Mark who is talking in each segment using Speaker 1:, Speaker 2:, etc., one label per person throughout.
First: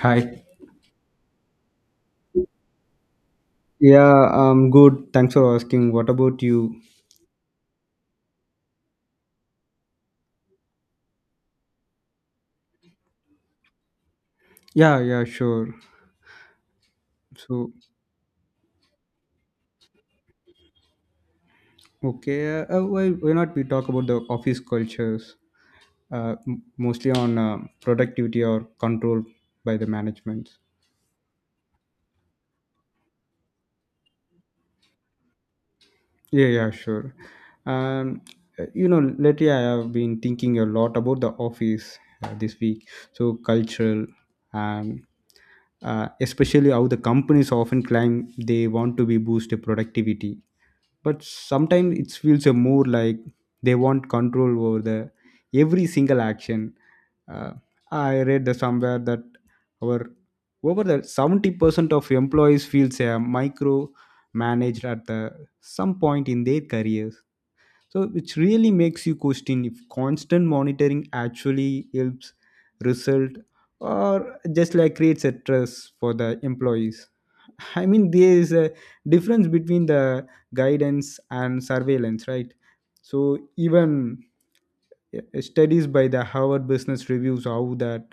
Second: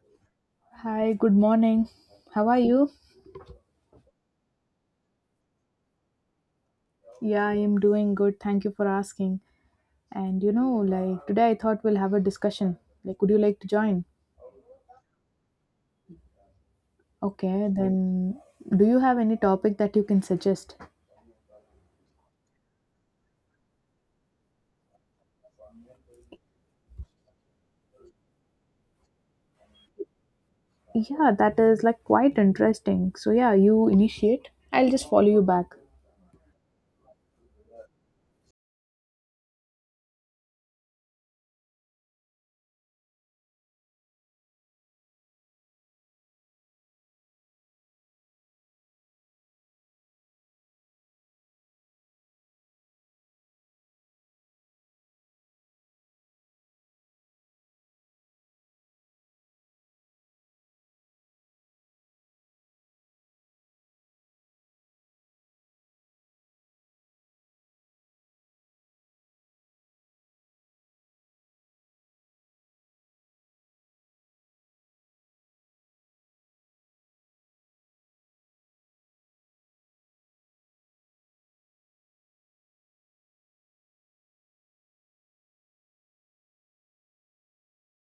Speaker 1: Hi.
Speaker 2: Hi, good morning. How are you?
Speaker 1: Yeah, Good, thanks for asking. What about you?
Speaker 2: Yeah, I am doing good. Thank you for asking. And you know, like today I thought we'll have a discussion. Like, would you like to join?
Speaker 1: Yeah, Sure.
Speaker 2: Okay,
Speaker 1: So,
Speaker 2: then do you have any topic that you can suggest?
Speaker 1: why not we talk about the office cultures, mostly on productivity or control by the management.
Speaker 2: Yeah, that is like quite interesting. So, yeah, you initiate. I'll just follow you back.
Speaker 1: Yeah, sure. Um, Lately I have been thinking a lot about the office this week. So, cultural and especially how the companies often claim they want to be boosted productivity, but sometimes it feels a more like they want control over the every single action. uh, I read the somewhere that our over the 70% of employees feels a micro managed at the some point in their careers, so which really makes you question if constant monitoring actually helps result or just like creates a stress for the employees. I mean, there is a difference between the guidance and surveillance, right? So, even studies by the Harvard Business Reviews how that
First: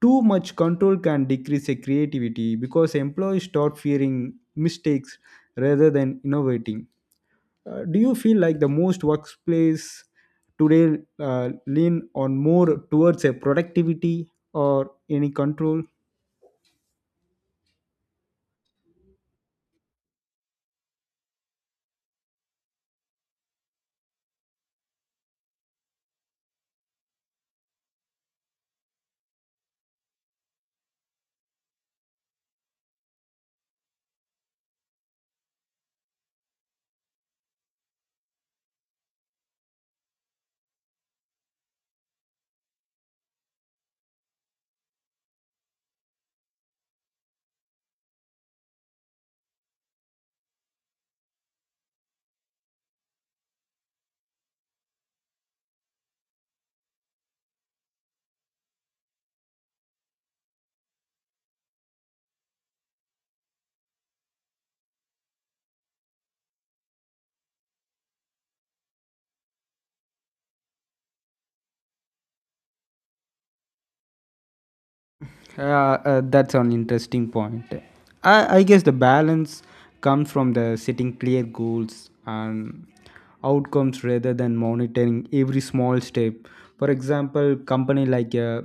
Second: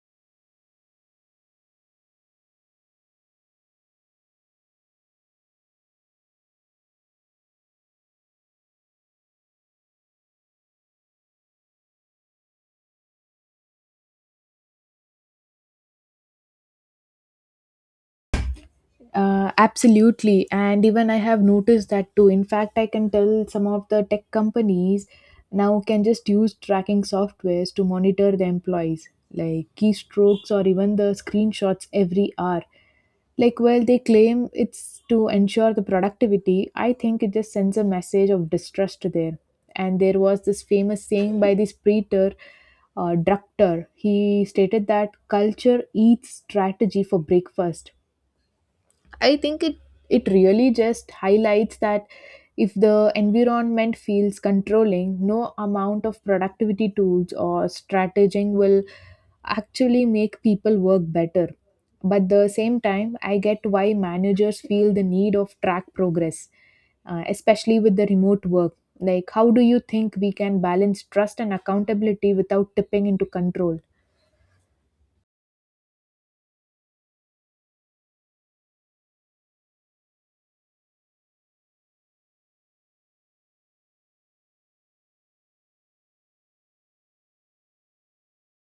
Speaker 1: too much control can decrease their creativity because employees start fearing mistakes rather than innovating. Do you feel like the most workplace today lean on more towards a productivity or any control?
Speaker 2: Absolutely. And even I have noticed that too. In fact, I can tell some of the tech companies now can just use tracking softwares to monitor the employees, like keystrokes or even the screenshots every hour. Like, while they claim it's to ensure the productivity, I think it just sends a message of distrust there. And there was this famous saying by this preacher, Drucker. He stated that culture eats strategy for breakfast. I think it really just highlights that if the environment feels controlling, no amount of productivity tools or strataging will actually make people work better. But at the same time, I get why managers feel the need of track progress, especially with the remote work. Like, how do you think we can balance trust and accountability without tipping into control?
Speaker 1: That's an interesting point. I guess the balance comes from the setting clear goals and outcomes rather than monitoring every small step. For example, company like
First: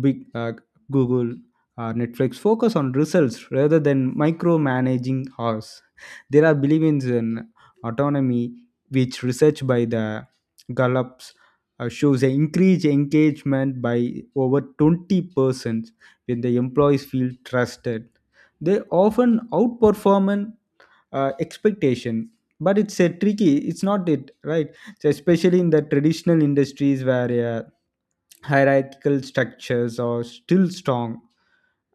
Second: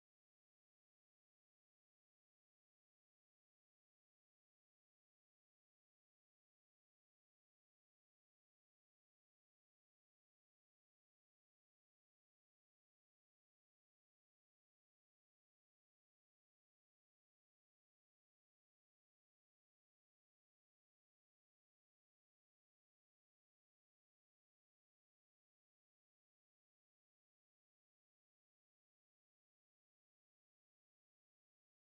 Speaker 1: big Google or Netflix focus on results rather than micromanaging us. There are beliefs in autonomy, which research by the Gallups shows an increased engagement by over 20% when the employees feel trusted, they often outperform an, expectation, but it's a tricky, it's not it, right? So especially in the traditional industries where hierarchical structures are still strong,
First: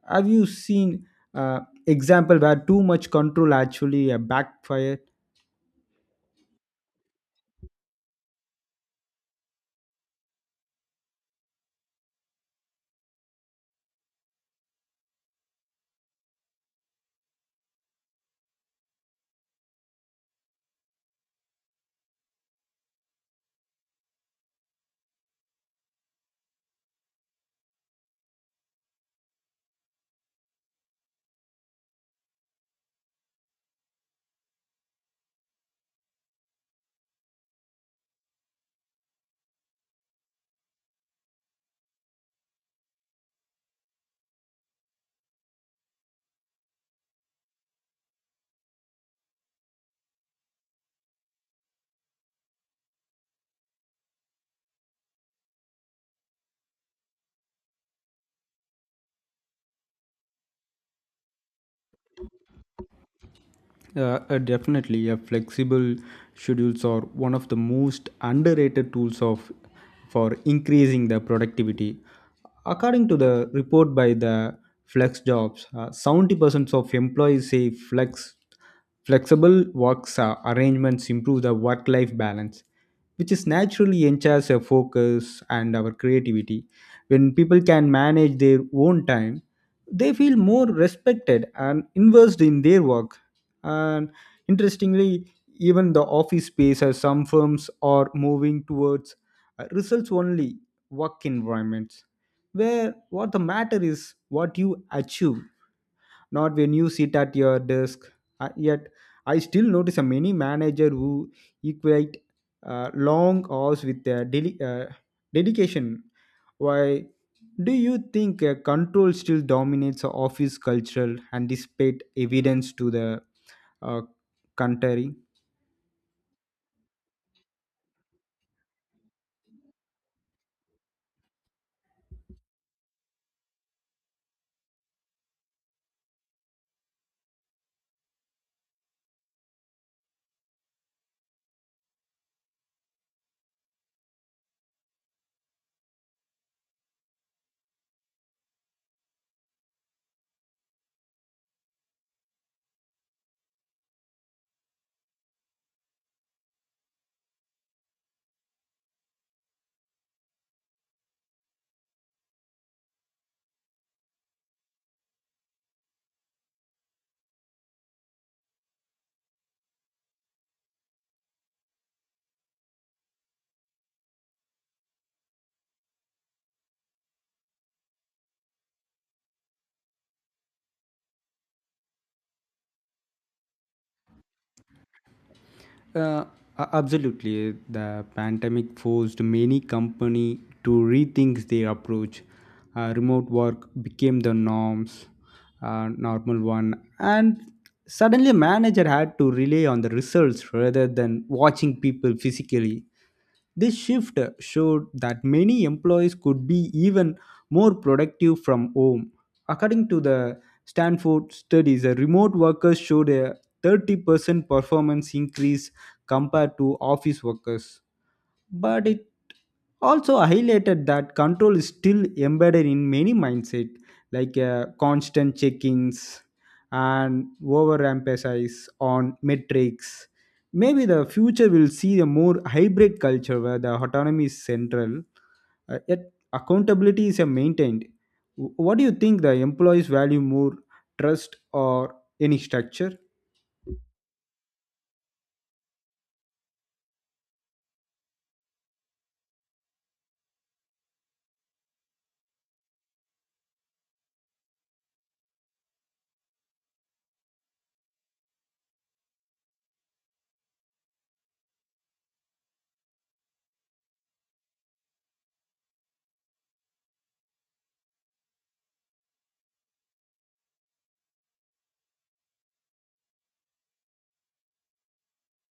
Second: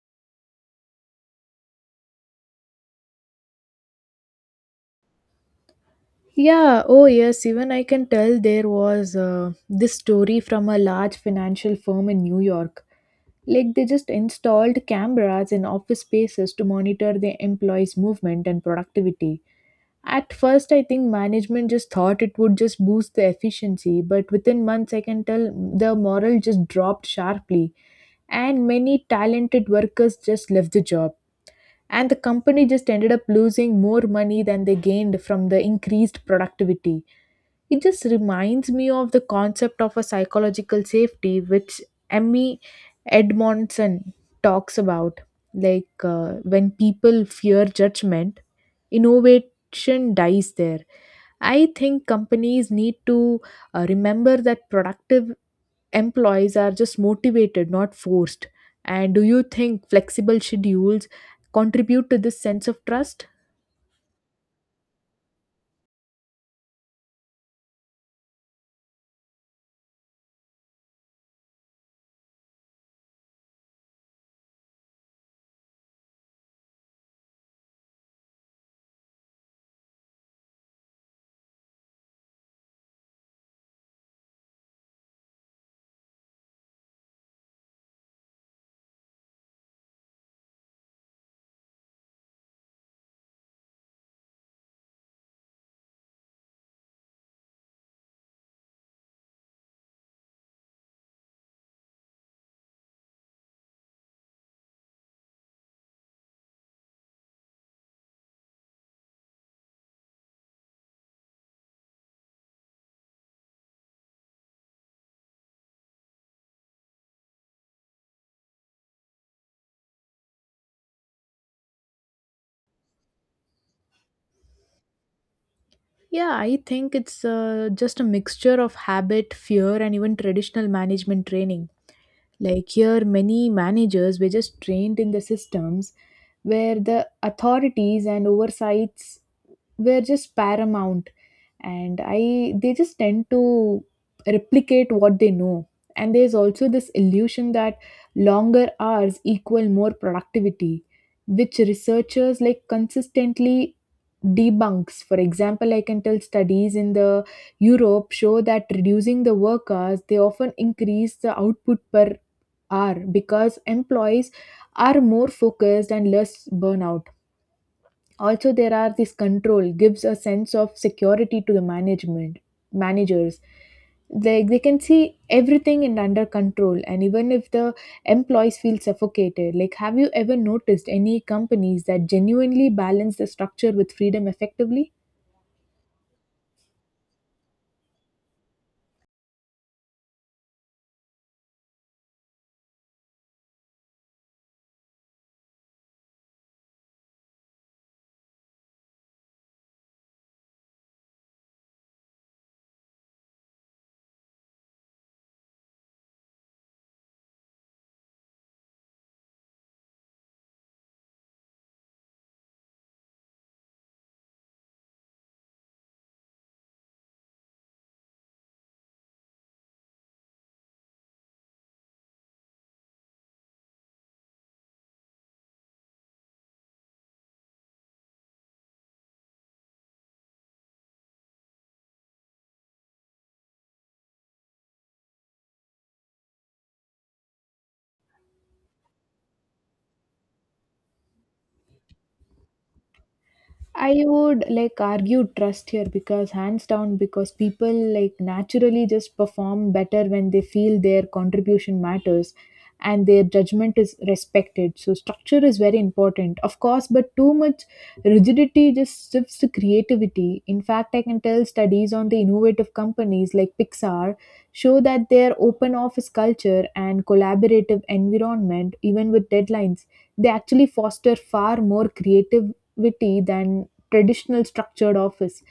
Speaker 1: have you seen uh, example where too much control actually backfire?
Speaker 2: Yeah, oh yes, even I can tell there was this story from a large financial firm in New York. Like they just installed cameras in office spaces to monitor their employees' movement and productivity. At first, I think management just thought it would just boost the efficiency, but within months, I can tell the morale just dropped sharply, and many talented workers just left the job, and the company just ended up losing more money than they gained from the increased productivity. It just reminds me of the concept of a psychological safety, which Emmy Edmondson talks about. Like when people fear judgment, innovation dies there. I think companies need to remember that productive employees are just motivated, not forced. And do you think flexible schedules contribute to this sense of trust?
Speaker 1: Definitely, a flexible schedules are one of the most underrated tools of for increasing the productivity. According to the report by the Flex Jobs, 70% of employees say flexible works arrangements improve the work-life balance, which is naturally enhances our focus and our creativity. When people can manage their own time, they feel more respected and invested in their work. And interestingly, even the office space as some firms are moving towards results only work environments where what the matter is what you achieve, not when you sit at your desk. Yet I still notice a many manager who equate long hours with their dedication. Why do you think control still dominates the office culture and despite evidence to the uh, contrary?
Speaker 2: Yeah, I think it's just a mixture of habit, fear, and even traditional management training. Like here, many managers were just trained in the systems where the authorities and oversights were just paramount, and I they just tend to replicate what they know. And there's also this illusion that longer hours equal more productivity, which researchers like consistently debunks. For example, I can tell studies in the Europe show that reducing the work hours they often increase the output per hour because employees are more focused and less burnout. Also, there are this control gives a sense of security to the management managers. They can see everything in under control, and even if the employees feel suffocated, like have you ever noticed any companies that genuinely balance the structure with freedom effectively?
Speaker 1: Uh, Absolutely, the pandemic forced many company to rethink their approach. Remote work became the norms, normal one, and suddenly a manager had to rely on the results rather than watching people physically. This shift showed that many employees could be even more productive from home. According to the Stanford studies, the remote workers showed a 30% performance increase compared to office workers, but it also highlighted that control is still embedded in many mindset, like constant check-ins and overemphasis on metrics. Maybe the future will see a more hybrid culture where the autonomy is central, yet accountability is maintained. Wh- what do you think the employees value more, trust or any structure?
Speaker 2: I would like argue trust here, because hands down, because people like naturally just perform better when they feel their contribution matters and their judgment is respected. So structure is very important, of course, but too much rigidity just shifts to creativity. In fact, I can tell studies on the innovative companies like Pixar show that their open office culture and collaborative environment, even with deadlines, they actually foster far more creative creativity than traditional structured office.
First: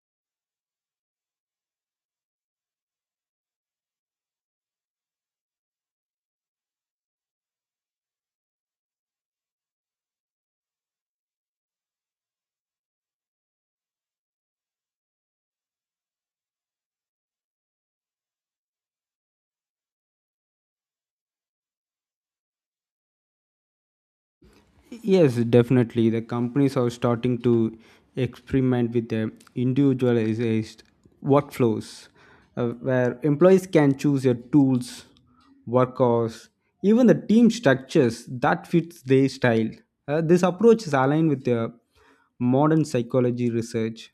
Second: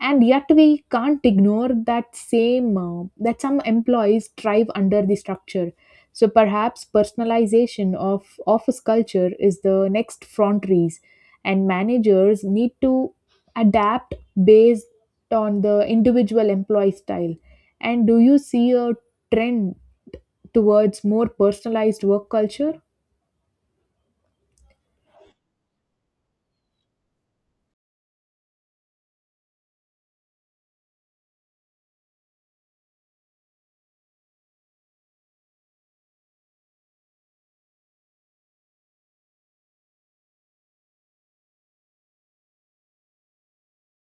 Speaker 2: And yet we can't ignore that same that some employees thrive under the structure. So perhaps personalization of office culture is the next frontiers, and managers need to adapt based on the individual employee style. And do you see a trend towards more personalized work culture?
Speaker 1: Yes, definitely. The companies are starting to experiment with the individualized workflows where employees can choose their tools, work hours, even the team structures that fits their style. This approach is aligned with the modern psychology research,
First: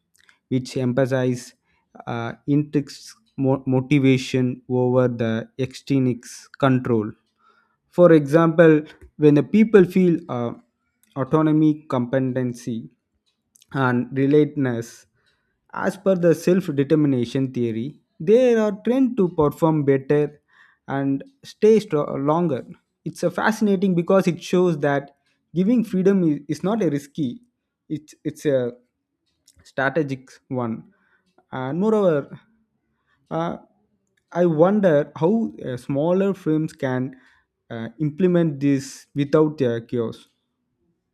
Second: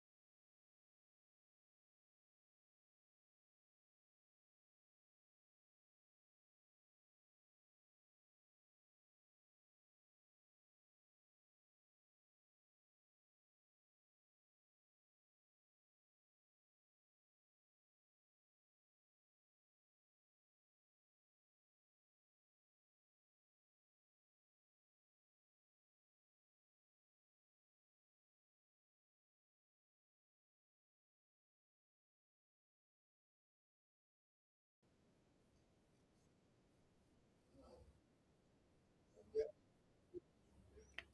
Speaker 1: which emphasizes intrinsic motivation over the extrinsic control. For example, when the people feel autonomy, competency, and relatedness. As per the self determination theory, they are trained to perform better and stay longer. It's a fascinating because it shows that giving freedom is not a risky, it's a strategic one. And moreover, uh, I wonder how smaller firms can implement this without chaos.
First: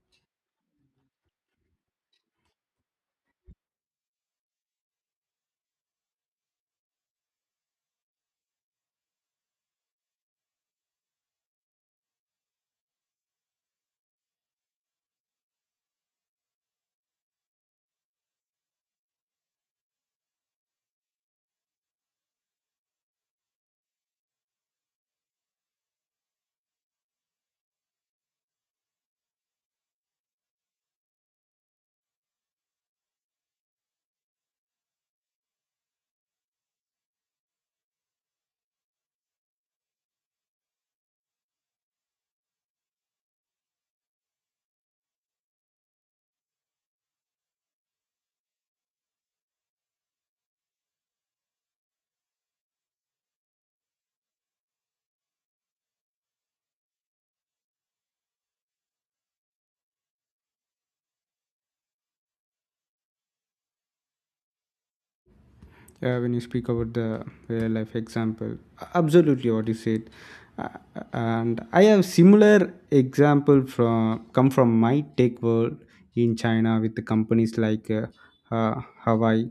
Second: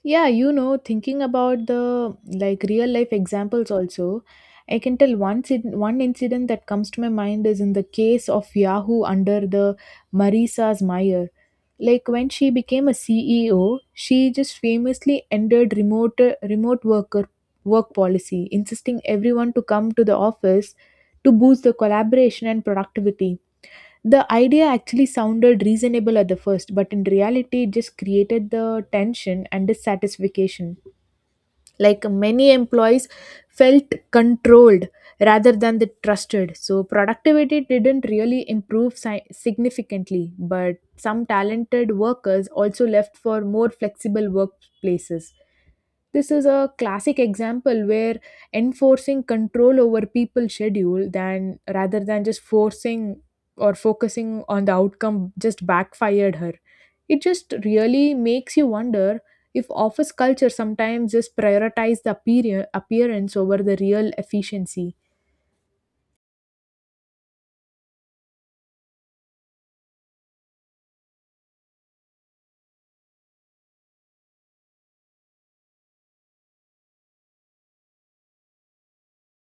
Speaker 2: Yeah, you know, thinking about the like real life examples also, I can tell one one incident that comes to my mind is in the case of Yahoo under the Marisa's Meyer. Like when she became a CEO, she just famously ended remote worker work policy, insisting everyone to come to the office to boost the collaboration and productivity. The idea actually sounded reasonable at the first, but in reality, it just created the tension and dissatisfaction. Like many employees felt controlled rather than the trusted. So, productivity didn't really improve significantly, but some talented workers also left for more flexible workplaces. This is a classic example where enforcing control over people's schedule than rather than just forcing or focusing on the outcome just backfired her. It just really makes you wonder if office culture sometimes just prioritize the appearance over the real efficiency.
Speaker 1: Yeah, when you speak about the real life example, absolutely what you said. Uh, and I have similar example from come from my tech world in china with the companies like uh, hawaii.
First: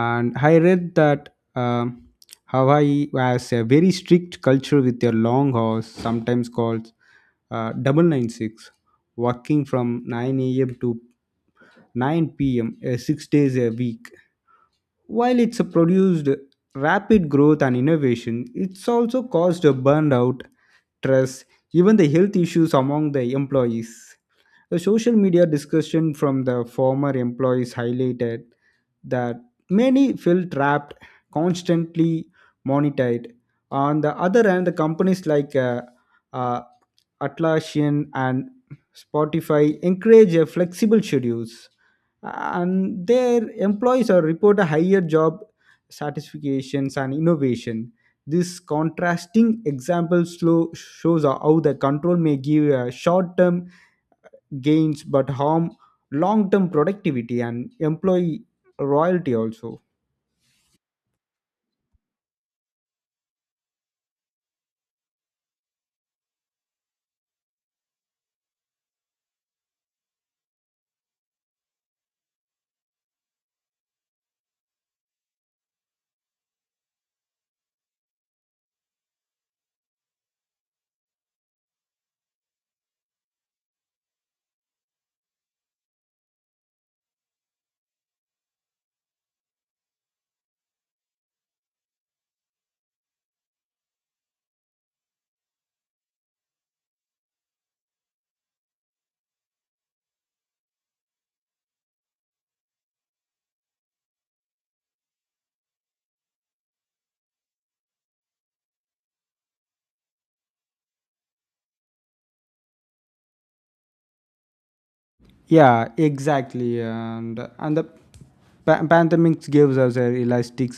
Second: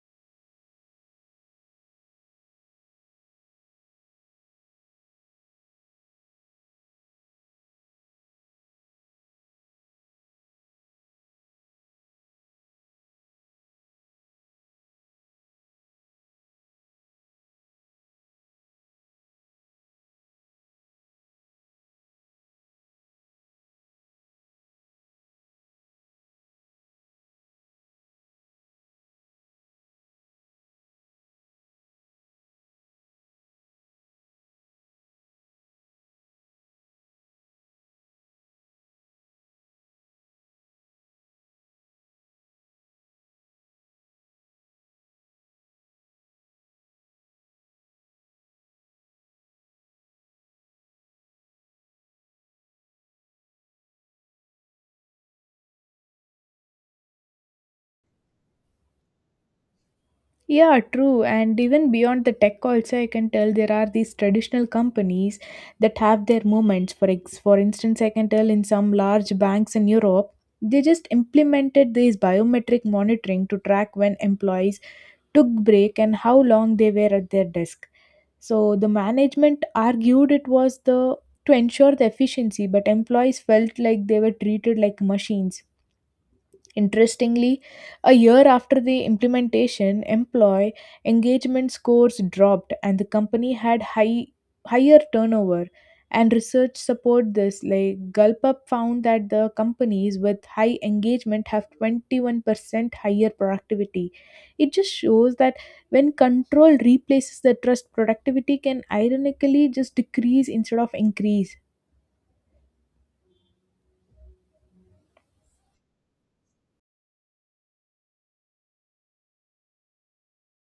Speaker 1: And I read that um, hawaii has a very strict culture with their long hours, sometimes called double nine six, working from 9 a.m to 9 p.m 6 days a week. While it's produced rapid growth and innovation, it's also caused a burnout, stress, even the health issues among the employees. The social media discussion from the former employees highlighted that many feel trapped, constantly monitored. On the other hand, the companies like uh, Atlassian and Spotify encourage a flexible schedules, and their employees are report a higher job satisfactions and innovation. This contrasting example slow shows how the control may give short-term gains but harm long-term productivity and employee royalty also.
Speaker 2: Yeah, true. And even beyond the tech also, I can tell there are these traditional companies that have their moments. For for instance, I can tell in some large banks in Europe, they just implemented these biometric monitoring to track when employees took break and how long they were at their desk. So the management argued it was the to ensure the efficiency, but employees felt like they were treated like machines. Interestingly, a year after the implementation, employee engagement scores dropped, and the company had higher turnover. And research support this. Like Gulpup found that the companies with high engagement have 21% higher productivity. It just shows that when control replaces the trust, productivity can ironically just decrease instead of increase.
Speaker 1: Yeah, exactly. And the pandemics gives us a realistic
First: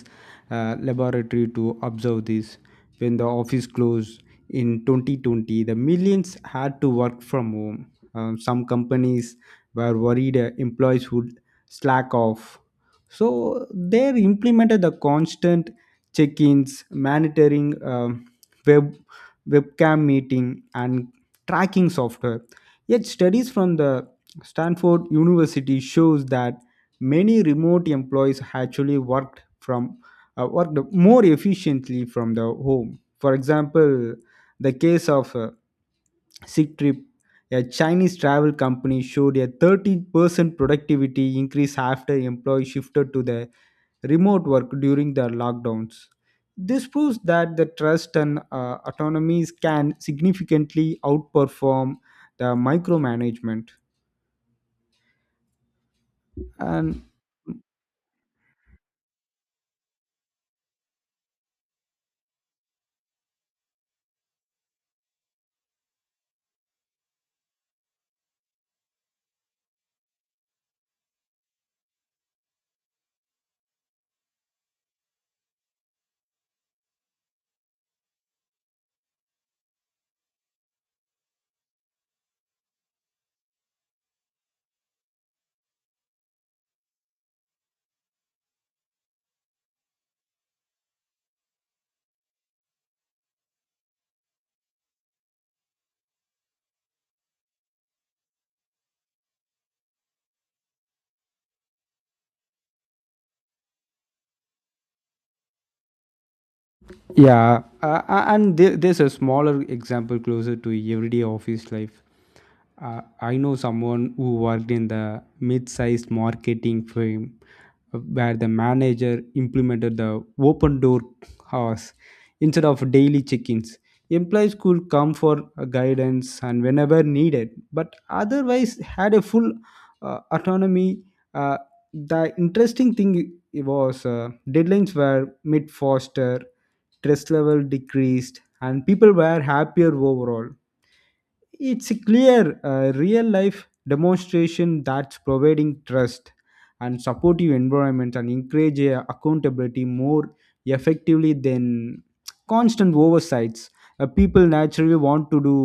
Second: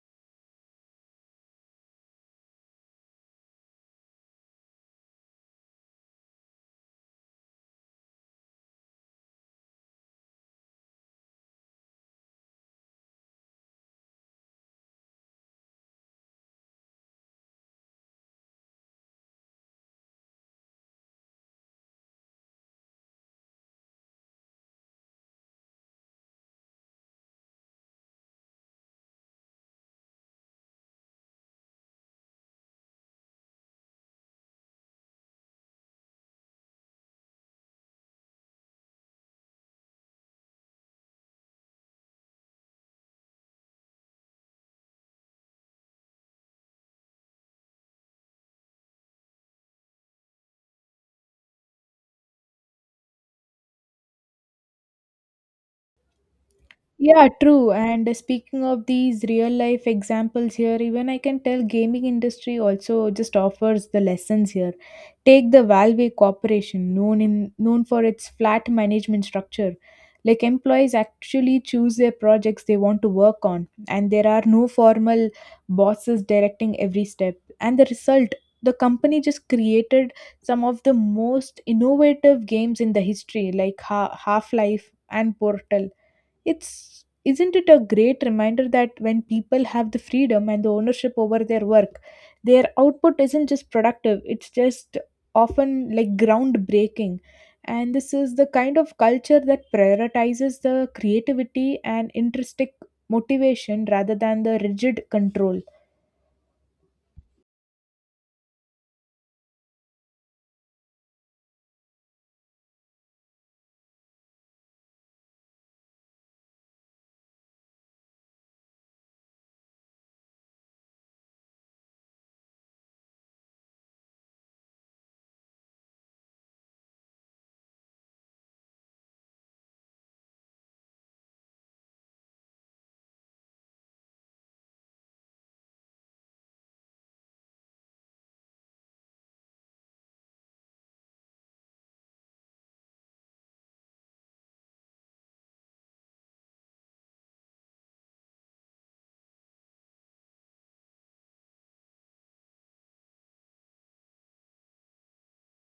Speaker 1: laboratory to observe this. When the office closed in 2020, the millions had to work from home. Some companies were worried employees would slack off, so they implemented the constant check-ins, monitoring, web webcam meeting, and tracking software. Yet studies from the Stanford University shows that many remote employees actually worked from worked more efficiently from the home. For example, the case of Sick Trip, a Chinese travel company, showed a 13% productivity increase after employees shifted to the remote work during the lockdowns. This proves that the trust and autonomies can significantly outperform the micromanagement. And
Speaker 2: Yeah, true. And speaking of these real life examples here, even I can tell gaming industry also just offers the lessons here. Take the Valve Corporation, known for its flat management structure. Like employees actually choose their projects they want to work on, and there are no formal bosses directing every step. And the result, the company just created some of the most innovative games in the history, like Half Life and Portal. It's isn't it a great reminder that when people have the freedom and the ownership over their work, their output isn't just productive, it's just often like groundbreaking. And this is the kind of culture that prioritizes the creativity and intrinsic motivation rather than the rigid control.
Speaker 1: there's a smaller example closer to everyday office life. I know someone who worked in the mid-sized marketing firm where the manager implemented the open door hours instead of daily check-ins. Employees could come for guidance and whenever needed, but otherwise had a full autonomy. uh, the interesting thing was deadlines were made faster, stress level decreased, and people were happier overall. It's a clear real life demonstration that's providing trust and supportive environment, and encourage accountability more effectively than constant oversights. People naturally want to do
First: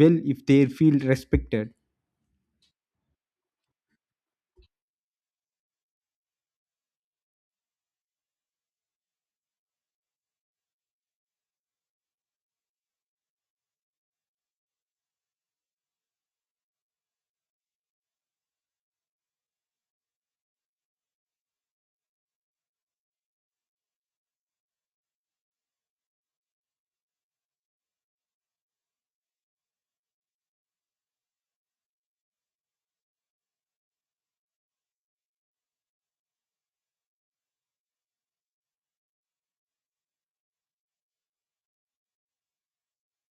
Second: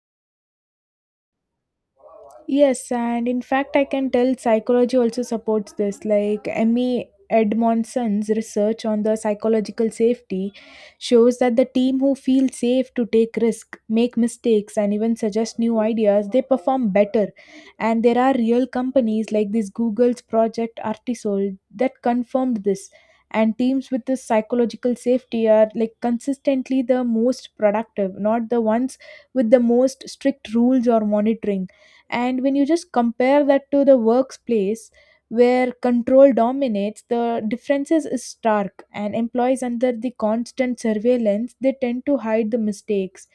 Speaker 1: well if they feel respected.
Speaker 2: Yes, and in fact, I can tell psychology also supports this. Like Emmy Edmondson's research on the psychological safety shows that the team who feel safe to take risk, make mistakes, and even suggest new ideas, they perform better. And there are real companies like this Google's Project Artisol that confirmed this. And teams with this psychological safety are like consistently the most productive, not the ones with the most strict rules or monitoring. And when you just compare that to the workplace where control dominates, the differences is stark, and employees under the constant surveillance they tend to hide the mistakes,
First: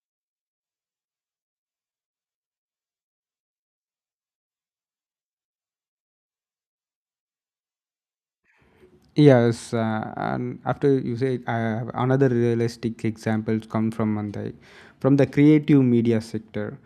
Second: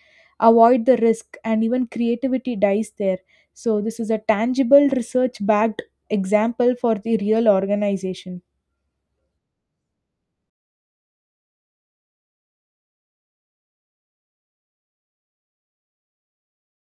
Speaker 2: avoid the risk, and even creativity dies there. So this is a tangible research backed example for the real organization.
Speaker 1: Yes, and after you say, I have another realistic examples come from Mandai, from the creative media sector.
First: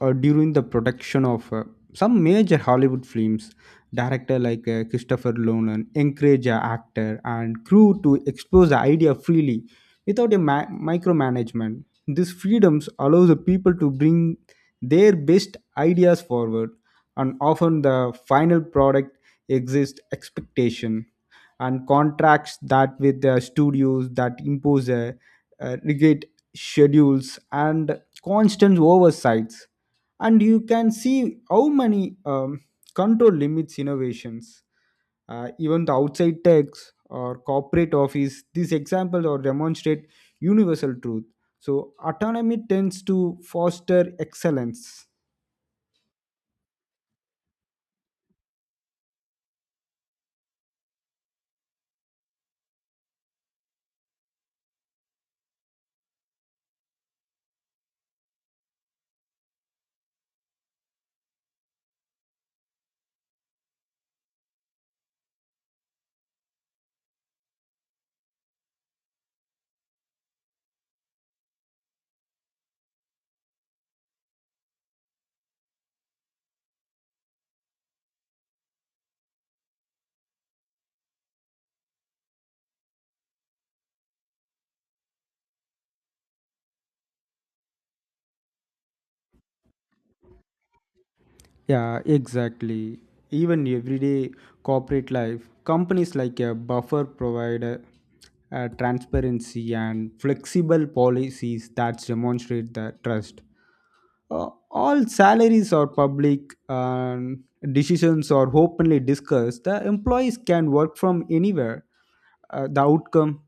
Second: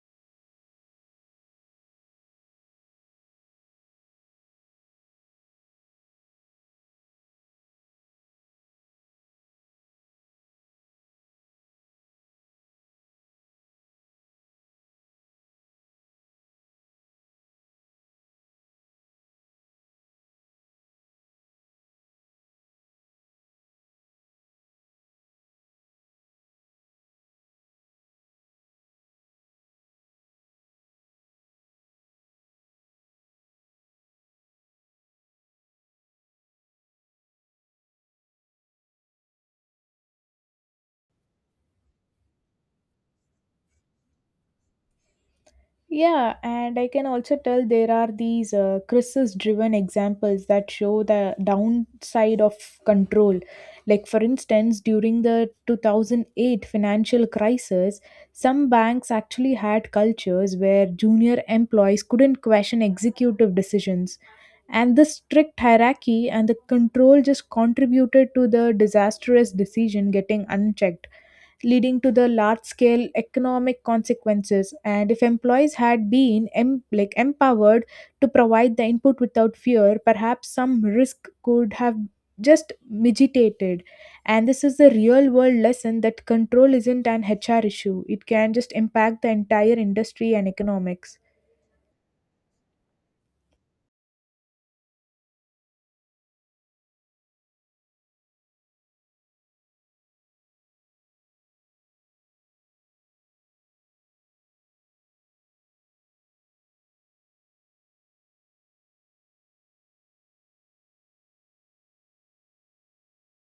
Speaker 1: During the production of some major Hollywood films, director like Christopher Nolan encourage a actor and crew to expose the idea freely, without a micromanagement. These freedoms allow the people to bring their best ideas forward, and often the final product exceeds expectation and contracts that with the studios that impose a rigid schedules and constant oversights, and you can see how many control limits innovations. Even the outside tax or corporate office, these examples or demonstrate universal truth, so autonomy tends to foster excellence.
Speaker 2: Yeah, and I can also tell there are these crisis driven examples that show the downside of control. Like, for instance, during the 2008 financial crisis, some banks actually had cultures where junior employees couldn't question executive decisions. And the strict hierarchy and the control just contributed to the disastrous decision getting unchecked, leading to the large scale economic consequences. And if employees had been like empowered to provide the input without fear, perhaps some risk could have just mitigated. And this is the real world lesson that control isn't an HR issue, it can just impact the entire industry and economics.
Speaker 1: Yeah, exactly. Even everyday corporate life, companies like a buffer provide a transparency and flexible policies that demonstrate the trust. All salaries are public and decisions are openly discussed. The employees can work from anywhere. The outcome,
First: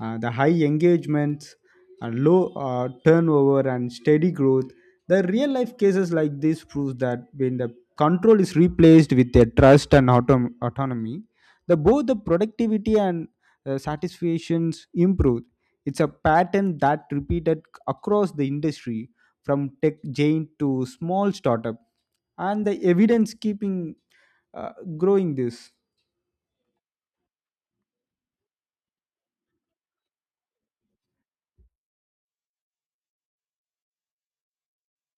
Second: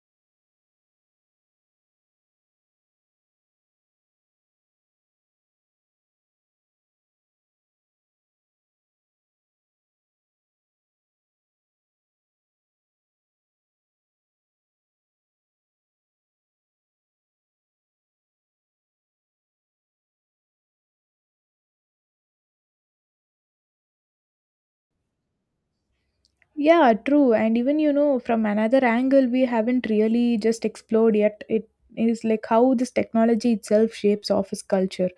Speaker 1: the high engagement, and low turnover and steady growth. The real life cases like this proves that when the control is replaced with a trust and autonomy, the both the productivity and satisfactions improve. It's a pattern that repeated across the industry from tech giant to small startup, and the evidence keeping uh, growing this.
Speaker 2: Yeah, true. And even, you know, from another angle, we haven't really just explored yet. It is like how this technology itself shapes office culture.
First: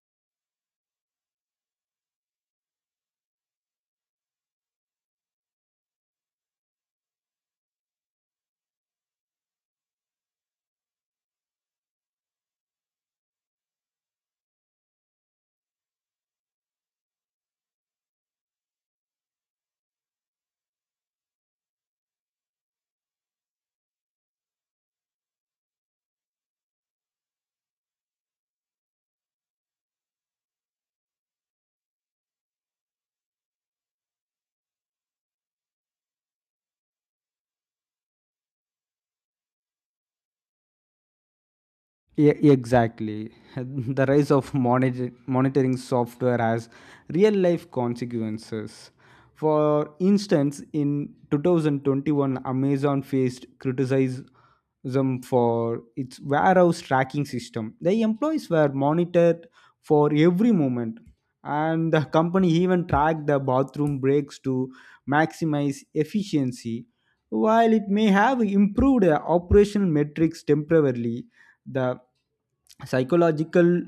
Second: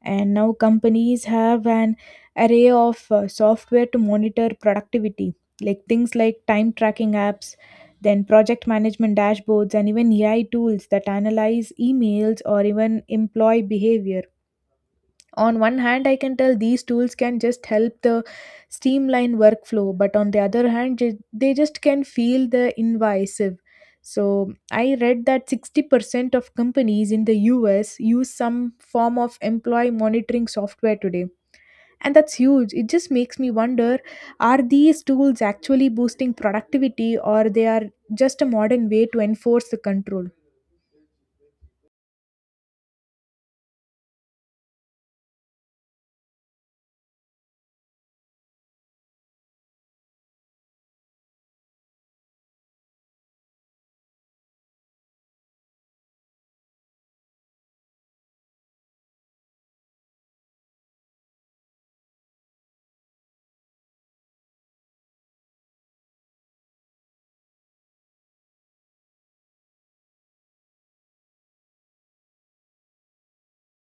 Speaker 2: And now companies have an array of software to monitor productivity, like things like time tracking apps, then project management dashboards, and even AI tools that analyze emails or even employee behavior. On one hand, I can tell these tools can just help the streamline workflow, but on the other hand, they just can feel the invasive. So I read that 60% of companies in the US use some form of employee monitoring software today, and that's huge. It just makes me wonder, are these tools actually boosting productivity, or they are just a modern way to enforce the control?
Speaker 1: Yeah, exactly. The rise of monitoring software has real life consequences. For instance, in 2021 amazon faced criticism them for its warehouse tracking system. The employees were monitored for every moment, and the company even tracked the bathroom breaks to maximize efficiency. While it may have improved the operational metrics temporarily, the psychological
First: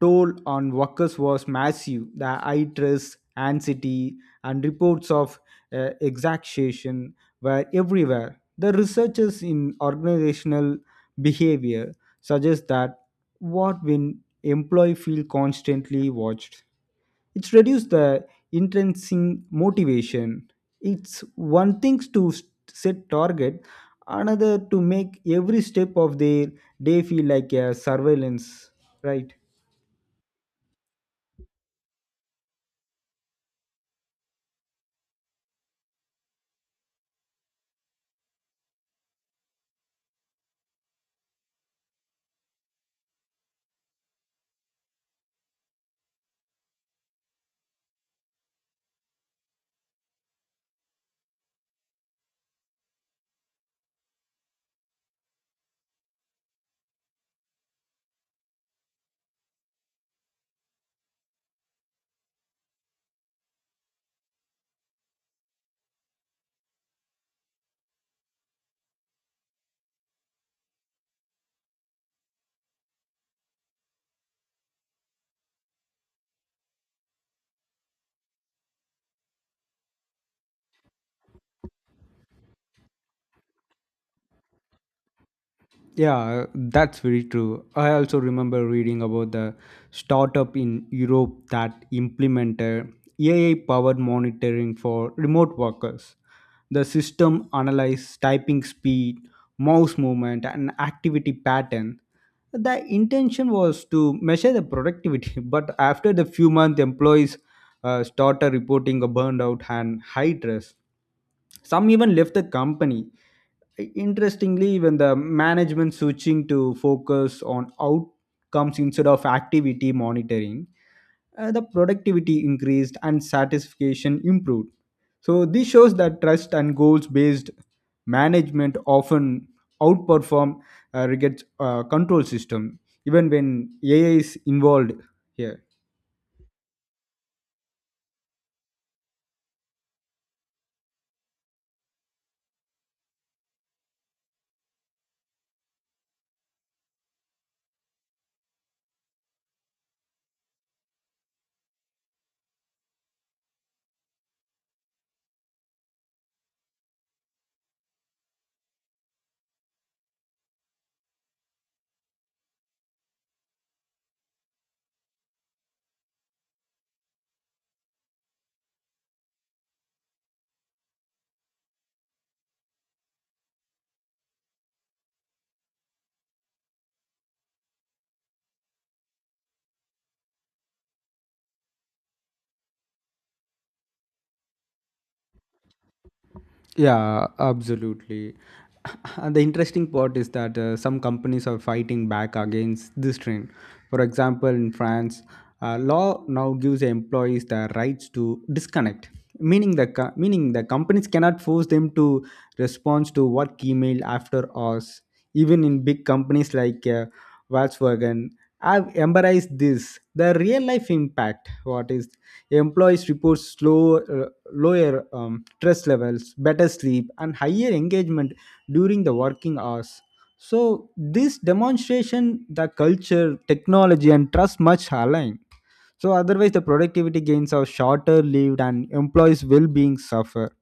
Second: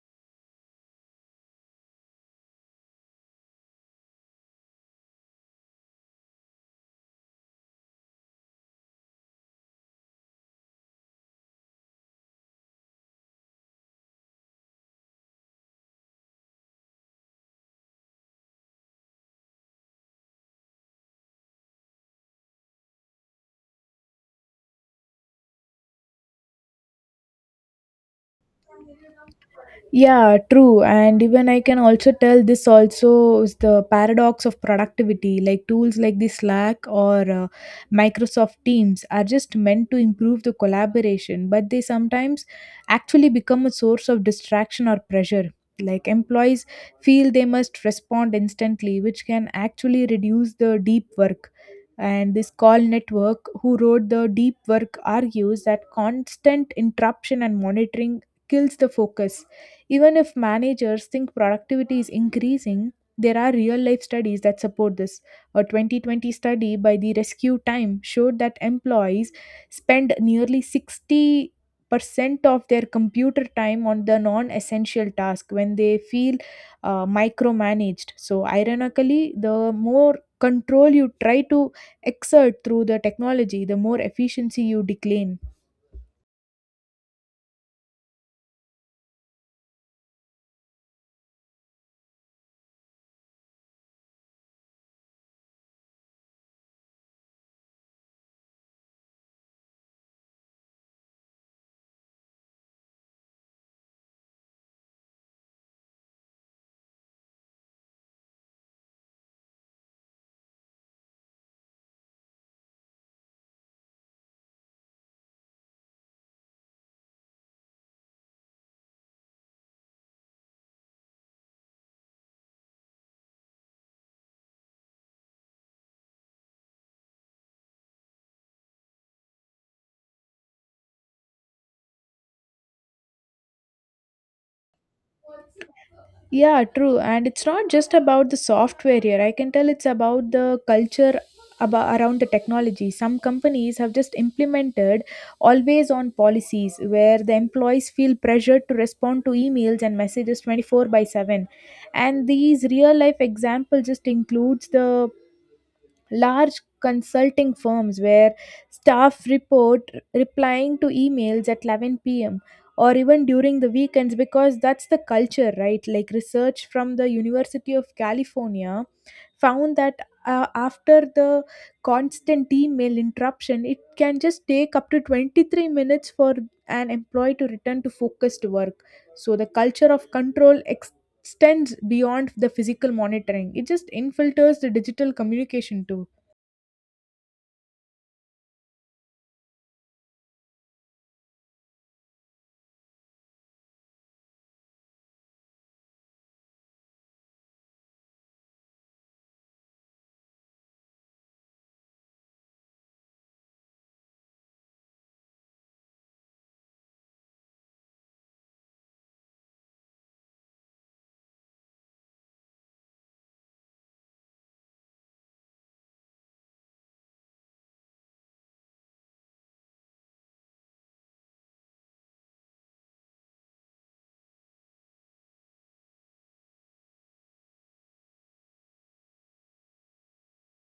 Speaker 1: toll on workers was massive. The eye stress, anxiety, and reports of exhaustion were everywhere. The researchers in organizational behavior suggest that what when employees feel constantly watched, it reduces the intrinsic motivation. It's one thing to set target, another to make every step of their day feel like a surveillance, right?
Speaker 2: Yeah, true. And even I can also tell this also is the paradox of productivity. Like tools like the Slack or Microsoft Teams are just meant to improve the collaboration, but they sometimes actually become a source of distraction or pressure. Like employees feel they must respond instantly, which can actually reduce the deep work. And this call network, who wrote the deep work, argues that constant interruption and monitoring kills the focus, even if managers think productivity is increasing. There are real life studies that support this. A 2020 study by the Rescue Time showed that employees spend nearly 60% of their computer time on the non essential task when they feel micromanaged. So, ironically, the more control you try to exert through the technology, the more efficiency you decline.
Speaker 1: Yeah, that's very true. I also remember reading about the startup in Europe that implemented AI powered monitoring for remote workers. The system analyzed typing speed, mouse movement, and activity pattern. The intention was to measure the productivity, but after the few months, employees started reporting a burnout and high stress. Some even left the company. Interestingly, even the management switching to focus on outcomes instead of activity monitoring, the productivity increased and satisfaction improved. So this shows that trust and goals-based management often outperform rigid control system, even when AI is involved here.
Speaker 2: Yeah, true. And it's not just about the software here. I can tell it's about the culture about around the technology. Some companies have just implemented always on policies where the employees feel pressured to respond to emails and messages 24 by 7. And these real life examples just includes the large consulting firms where staff report replying to emails at 11 p.m. or even during the weekends because that's the culture, right? Like research from the University of California found that after the constant email interruption, it can just take up to 23 minutes for an employee to return to focused work. So the culture of control extends beyond the physical monitoring. It just infiltrates the digital communication too.
Speaker 1: Yeah, absolutely. And the interesting part is that some companies are fighting back against this trend. For example, in France, law now gives employees the rights to disconnect, meaning the companies cannot force them to respond to work email after hours. Even in big companies like Volkswagen have embraced this. The real life impact, what is employees report slow, lower stress levels, better sleep, and higher engagement during the working hours. So this demonstration, the culture, technology, and trust much align. So otherwise, the productivity gains are shorter lived, and employees' well-being suffer.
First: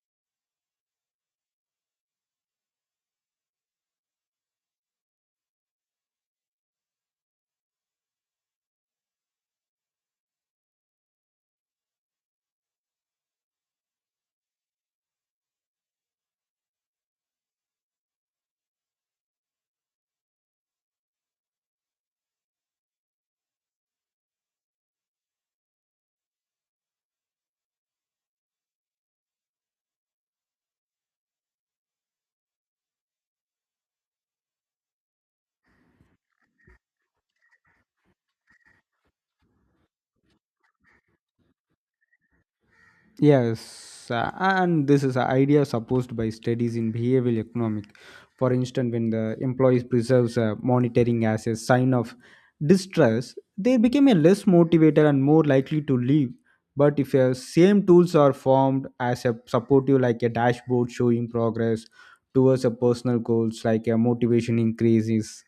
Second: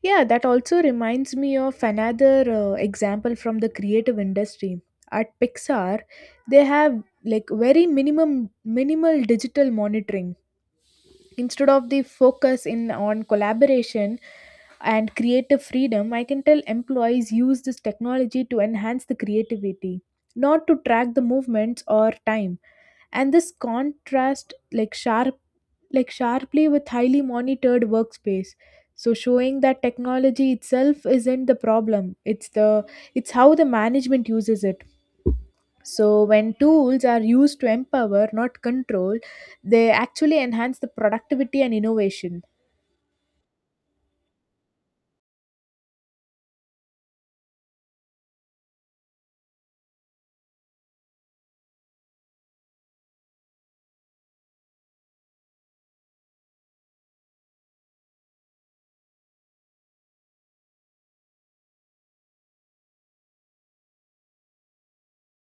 Speaker 2: Yeah, that also reminds me of another example from the creative industry. At Pixar, they have like very minimum minimal digital monitoring instead of the focus in on collaboration and creative freedom. I can tell employees use this technology to enhance the creativity, not to track the movements or time. And this contrast, like sharply with highly monitored workspace, so showing that technology itself isn't the problem. It's how the management uses it. So when tools are used to empower, not control, they actually enhance the productivity and innovation.
Speaker 1: Yes, and this is an idea supposed by studies in behavioral economics. For instance, when the employees preserves monitoring as a sign of distress, they become a less motivated and more likely to leave. But if the same tools are formed as a supportive, like a dashboard showing progress towards a personal goals, like a motivation increases.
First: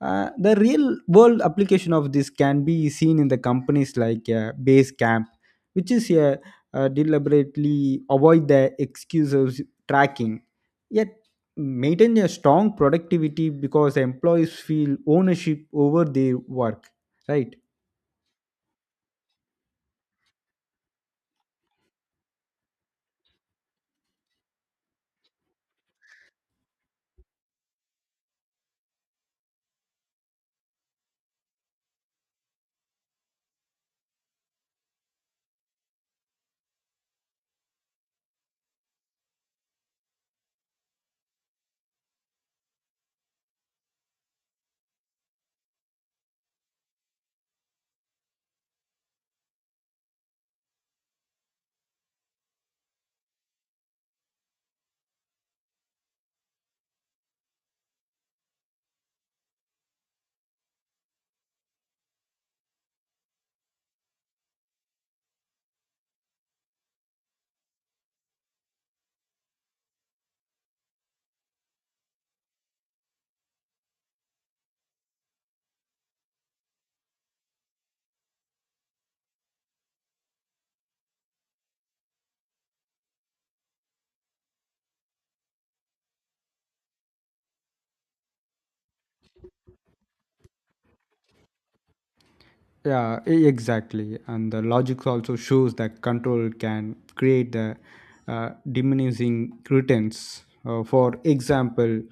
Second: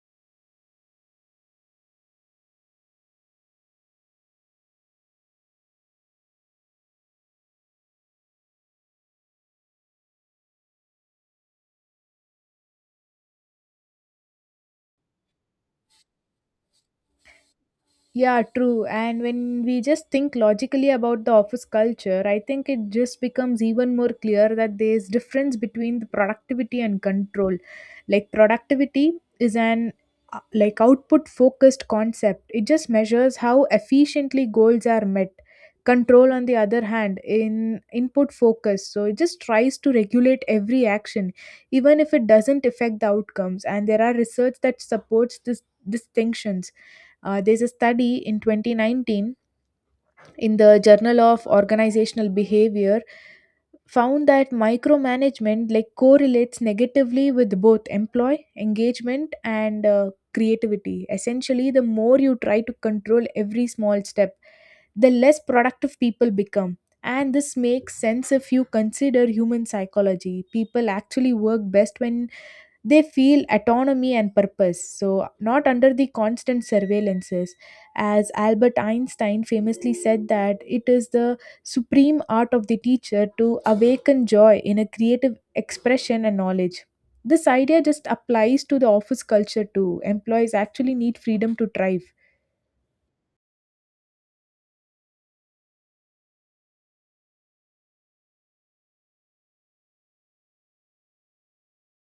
Speaker 1: The real world application of this can be seen in the companies like Basecamp, which is deliberately avoid the excuses tracking, yet maintain a strong productivity because employees feel ownership over their work, right?
Speaker 2: Yeah, true. And when we just think logically about the office culture, I think it just becomes even more clear that there's difference between the productivity and control. Like productivity is an like output focused concept. It just measures how efficiently goals are met. Control on the other hand in input focus. So it just tries to regulate every action even if it doesn't affect the outcomes, and there are research that supports this distinctions. Uh, there's a study in 2019 in the Journal of Organizational Behavior found that micromanagement like correlates negatively with both employee engagement and creativity. Essentially, the more you try to control every small step, the less productive people become. And this makes sense if you consider human psychology. People actually work best when they feel autonomy and purpose, so not under the constant surveillances. As Albert Einstein famously said, that it is the supreme art of the teacher to awaken joy in a creative expression and knowledge. This idea just applies to the office culture too. Employees actually need freedom to thrive.
Speaker 1: Yeah, exactly. And the logic also shows that control can create the diminishing returns. For example,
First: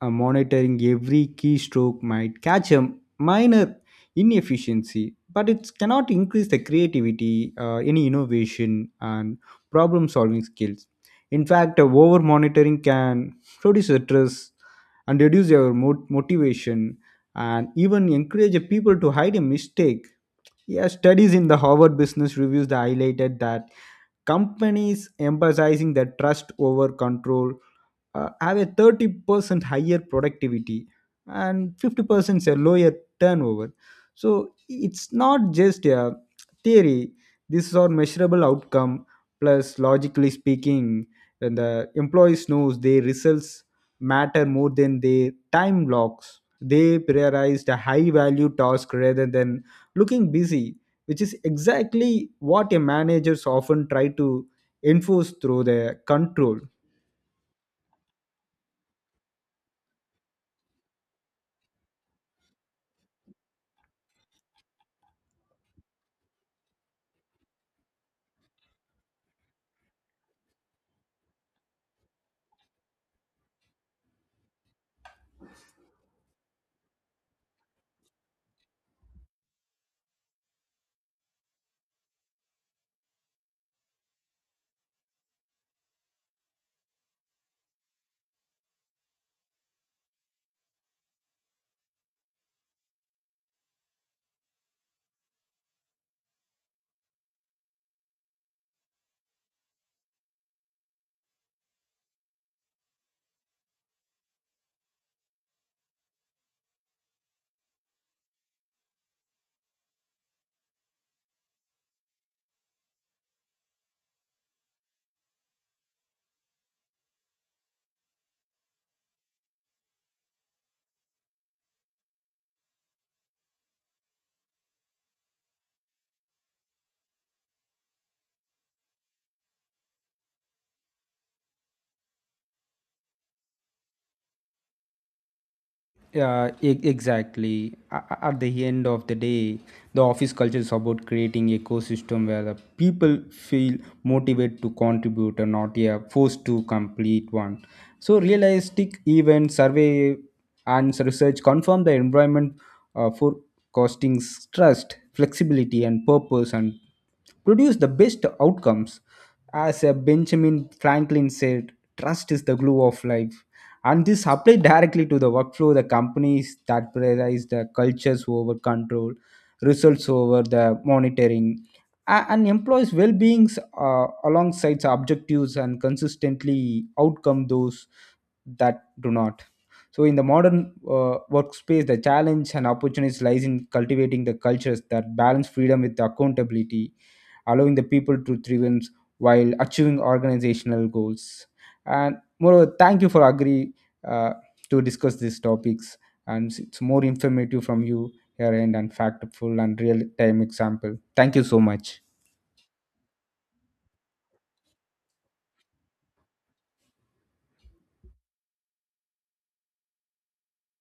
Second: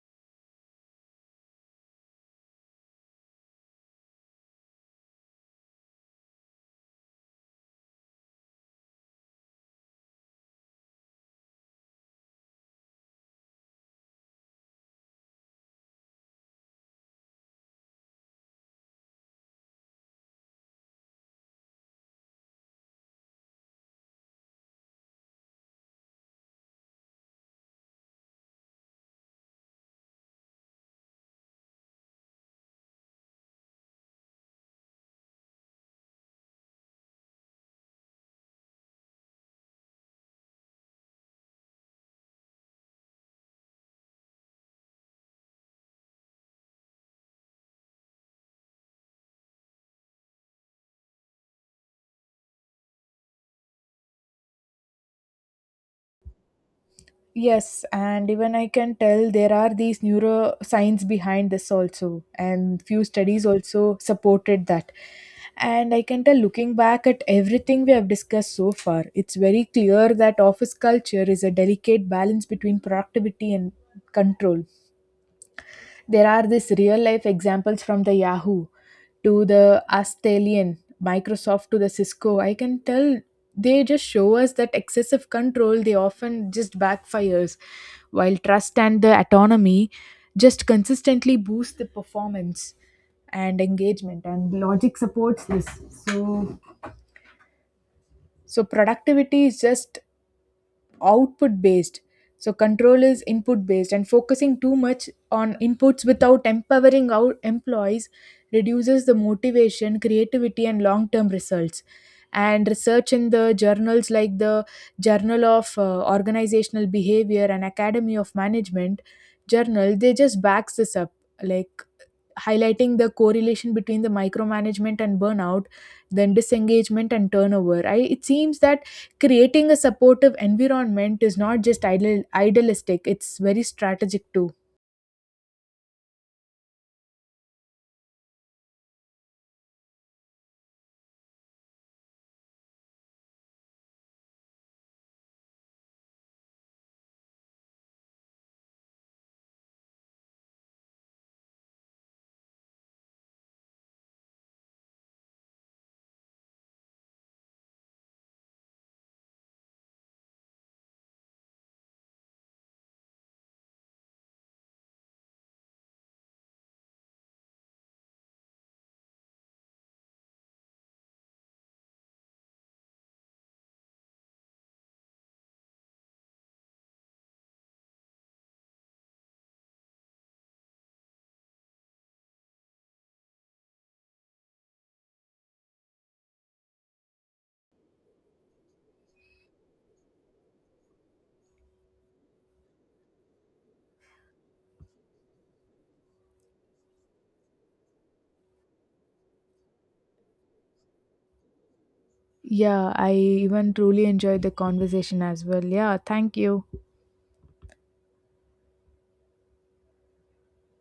Speaker 1: monitoring every keystroke might catch a minor inefficiency, but it cannot increase the creativity, any innovation, and problem solving skills. In fact, over monitoring can reduce stress and reduce your motivation and even encourage people to hide a mistake. Yeah, studies in the Harvard Business Reviews that highlighted that companies emphasizing their trust over control have a 30% higher productivity and 50% a lower turnover. So it's not just a theory. This is our measurable outcome. Plus, logically speaking, when the employees knows their results matter more than their time blocks, they prioritized a high value task rather than looking busy, which is exactly what a managers often try to enforce through their control.
Speaker 2: Yes, and even I can tell there are these neuroscience behind this also, and few studies also supported that. And I can tell looking back at everything we have discussed so far, it's very clear that office culture is a delicate balance between productivity and control. There are these real life examples from the Yahoo to the Australian Microsoft to the Cisco. I can tell they just show us that excessive control they often just backfires, while trust and the autonomy just consistently boost the performance and engagement, and logic supports this. So so productivity is just output based, so control is input based, and focusing too much on inputs without empowering our employees reduces the motivation creativity and long term results. And research in the journals like the journal of organizational behavior and academy of management journal, they just backs this up, like highlighting the correlation between the micromanagement and burnout, then disengagement and turnover. I, it seems that creating a supportive environment is not just idle, idealistic, it's very strategic too.
Speaker 1: Yeah, exactly. At the end of the day, the office culture is about creating ecosystem where the people feel motivated to contribute and not yeah, forced to complete one. So realistic event survey and research confirm the environment for costing trust, flexibility, and purpose, and produce the best outcomes. As Benjamin Franklin said, trust is the glue of life, and this applied directly to the workflow, the companies that prioritize the cultures over control, results over the monitoring, and employees well-beings alongside the objectives and consistently outcome those that do not. So in the modern workspace, the challenge and opportunities lies in cultivating the cultures that balance freedom with accountability, allowing the people to thrive while achieving organizational goals. And moreover, thank you for agree uh, to discuss these topics, and it's more informative from you here, and, factful and real time example. Thank you so much.
Speaker 2: Yeah, I even truly enjoyed the conversation as well. Yeah, thank you.